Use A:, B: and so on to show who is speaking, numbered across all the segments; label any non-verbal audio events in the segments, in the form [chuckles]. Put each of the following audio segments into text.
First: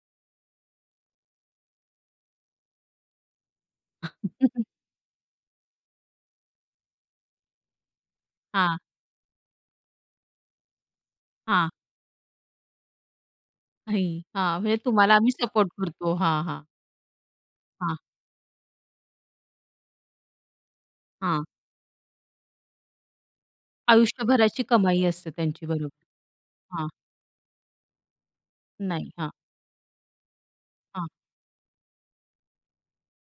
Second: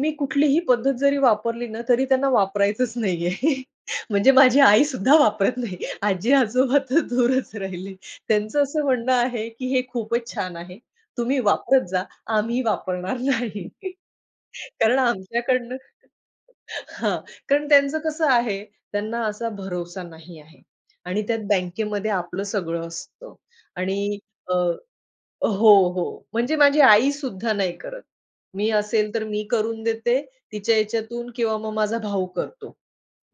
A: मी कुठलीही पद्धत जरी वापरली ना, तरी त्यांना वापरायचंच नाहीये. म्हणजे माझी
B: [chuckles]
A: आईसुद्धा वापरत नाहीये. आजी-आजोबा तर दूरच राहिले. त्यांचं
B: हां.
A: असं म्हणणं आहे, की हे खूपच छान आहे. तुम्ही
B: हां.
A: वापरत जा. आम्ही वापरणार नाही.
B: नाही. हां, म्हणजे
A: कारण
B: तुम्हाला आम्ही सपोर्ट
A: आमच्याकडनं [chuckles]
B: करतो. हां, हां.
A: हां, कारण
B: हां.
A: त्यांचं कसं आहे, त्यांना असा भरोसा नाही आहे. आणि त्यात
B: हां.
A: बँकेमध्ये आपलं सगळं असतं. आणि अ,
B: आयुष्यभराची कमाई असते त्यांची.
A: हो,
B: बरोबर.
A: हो. म्हणजे माझी
B: हां.
A: आईसुद्धा नाही करत. मी
B: नाही.
A: असेल तर
B: हां.
A: मी करून देते तिच्या
B: हां.
A: याच्यातून किंवा मग माझा भाऊ करतो.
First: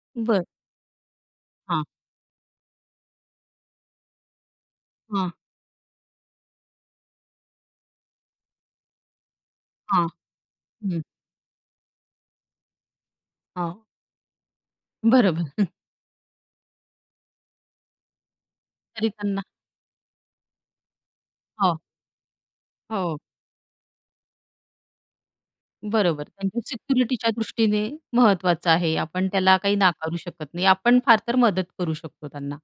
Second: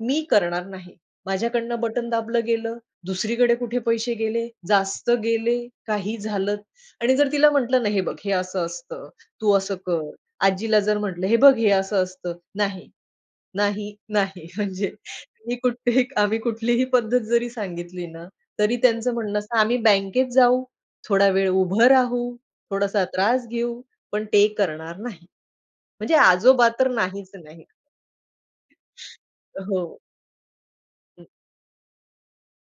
A: मी
B: बरं.
A: करणार नाही, "माझ्याकडून
B: हां.
A: बटन दाबलं गेलं, दुसरीकडे कुठे पैसे गेले? जास्त
B: हां.
A: गेले? काही झालं?" आणि जर तिला म्हटलं ना, "हे बघ हे असं असतं, तू असं कर."
B: हां.
A: आजीला जर
B: हं.
A: म्हटलं, "हे बघ हे असं असतं." "नाही,
B: हां.
A: नाही, नाही." [chuckles] म्हणजे
B: बरोबर.
A: मी
B: [chuckles]
A: कुठलीही आम्ही कुठलीही पद्धत जरी सांगितली ना, तरी
B: तरी
A: त्यांचं म्हणणं
B: त्यांना
A: असतं, "आम्ही बँकेत जाऊ, थोडा वेळ
B: हो.
A: उभं राहू, थोडासा
B: हो.
A: त्रास घेऊ, पण ते करणार नाही." म्हणजे
B: बरोबर, त्यांच्या
A: आजोबा तर नाहीच
B: सिक्युरिटीच्या
A: नाही.
B: दृष्टीने महत्त्वाचं आहे. आपण त्याला
A: अ,
B: काही
A: हो.
B: नाकारू शकत नाही. आपण फार
A: हं.
B: तर मदत करू शकतो त्यांना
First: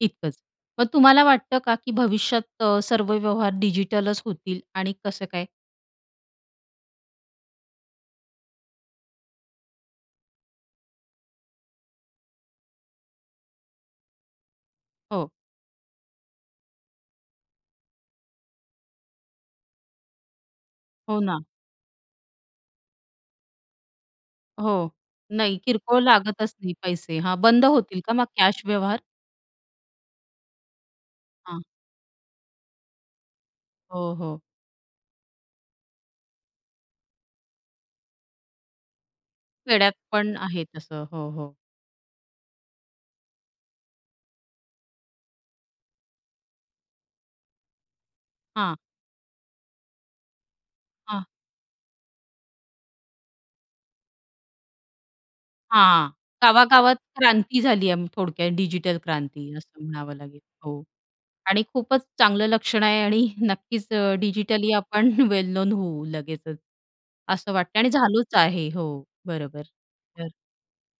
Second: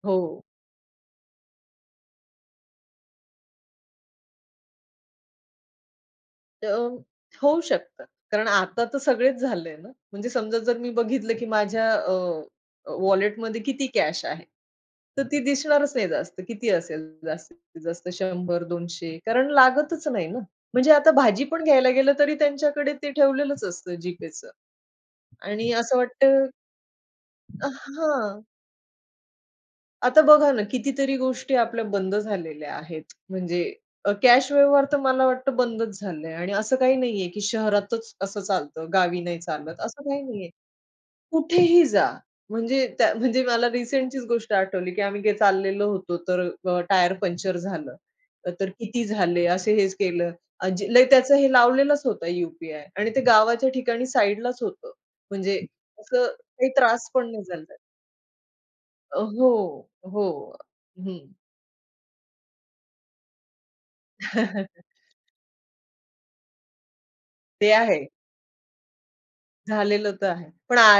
B: इतकंच.
A: हो.
B: मग तुम्हाला वाटतं का की भविष्यात अ, सर्व व्यवहार डिजिटलच होतील आणि कसं काय?
A: तर होऊ शकतं. कारण आता तर सगळेच झालंय ना, म्हणजे समजा जर मी बघितलं की माझ्या अ, अ, वॉलेटमध्ये किती कॅश आहे, तर
B: हो.
A: ती दिसणारच नाही जास्त. किती असेल जास्तीत जास्त 100-200. कारण लागतच नाही ना. म्हणजे आता
B: हो ना.
A: भाजी पण घ्यायला गेलं, तरी त्यांच्याकडे ते ठेवलेलंच असतं GPayचं
B: हो. नाही,
A: आणि असं
B: किरकोळ
A: वाटतं
B: लागतच नाही पैसे. हां, बंद
A: अ,
B: होतील का मग
A: हां.
B: कॅश व्यवहार?
A: आता बघा ना, कितीतरी गोष्टी
B: हां.
A: आपल्या बंद झालेल्या आहेत. म्हणजे अ,
B: हो, हो.
A: कॅश व्यवहार तर मला वाटतं बंदच झालंय आणि असं काही नाहीये, की शहरातच असं चालतं गावी नाही चालत
B: खेड्यात
A: असं काही
B: पण
A: नाहीये.
B: आहे तसं. हो, हो.
A: कुठेही जा. म्हणजे त्या म्हणजे मला रिसेंटचीच गोष्ट आठवली, की आम्ही गे काय चाललेलो होतो, तर अ, टायर पंक्चर झालं, तर
B: हां.
A: किती झाले असे हेच केलं. आजी लय
B: हां.
A: त्याचं हे लावलेलंच होतं यू-पी-आय आणि ते गावाच्या ठिकाणी साइडलाच होतं. म्हणजे
B: हां,
A: असं काही
B: गावागावात
A: त्रास पण नाही
B: क्रांती
A: झालात.
B: झाली आहे अं, थोडक्यात, डिजिटल
A: अ,
B: क्रांती असं
A: हो,
B: म्हणावं लागेल.
A: हो.
B: हो.
A: हं.
B: आणि खूपच चांगलं लक्षण आहे आणि [chuckles] नक्कीच अ, डिजिटली [chuckles] आपण
A: [chuckles]
B: वेल नोन होऊ लगेचच, असं
A: ते
B: वाटतंय. आणि
A: आहे.
B: झालोच आहे. हो, बरोबर.
A: झालेलं
B: तर
A: तर आहे.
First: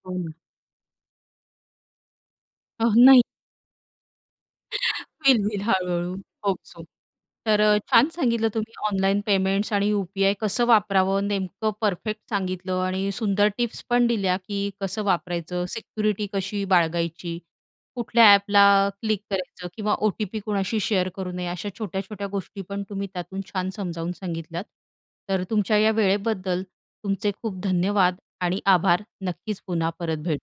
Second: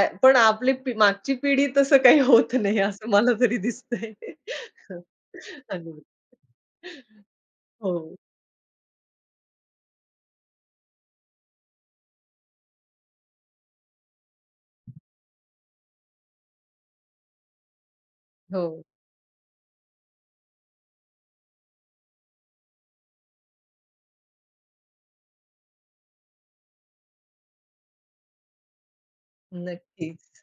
B: हो.
A: पण आ आपली पिढी मागची पिढी तसं काही होत नाही
B: अहो
A: असं
B: नाही.
A: मला तरी दिसतंय. [chuckles]
B: होईल, होईल,
A: अगदी.
B: हळू-हळू होप सो.
A: [chuckles]
B: तर अ, छान
A: हो.
B: सांगितलं तुम्ही ऑनलाईन पेमेंट्स आणि यू-पी-आय कसं वापरावं, नेमकं परफेक्ट सांगितलं आणि सुंदर टिप्स पण दिल्या की
A: [unintelligible]
B: कसं वापरायचं, सिक्युरिटी कशी बाळगायची? कुठल्या अ‍ॅपला
A: हो.
B: क्लिक करायचं किंवा ओ-टी-पी कोणाशी शेअर करू नये. अशा छोट्या-छोट्या गोष्टी पण तुम्ही त्यातून छान समजावून सांगितल्यात. तर तुमच्या या वेळेबद्दल तुमचे खूप धन्यवाद आणि आभार. नक्कीच पुन्हा परत
A: नक्कीच.
B: भेटू.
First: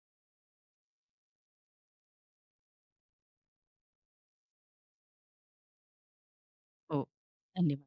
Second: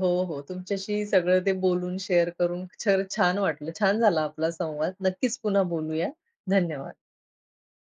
A: हो, हो तुमच्याशी सगळं ते बोलून शेअर करून छ खरंच छान वाटलं. छान झाला आपला संवाद. नक्कीच पुन्हा बोलूया. धन्यवाद.
B: हो. धन्यवाद.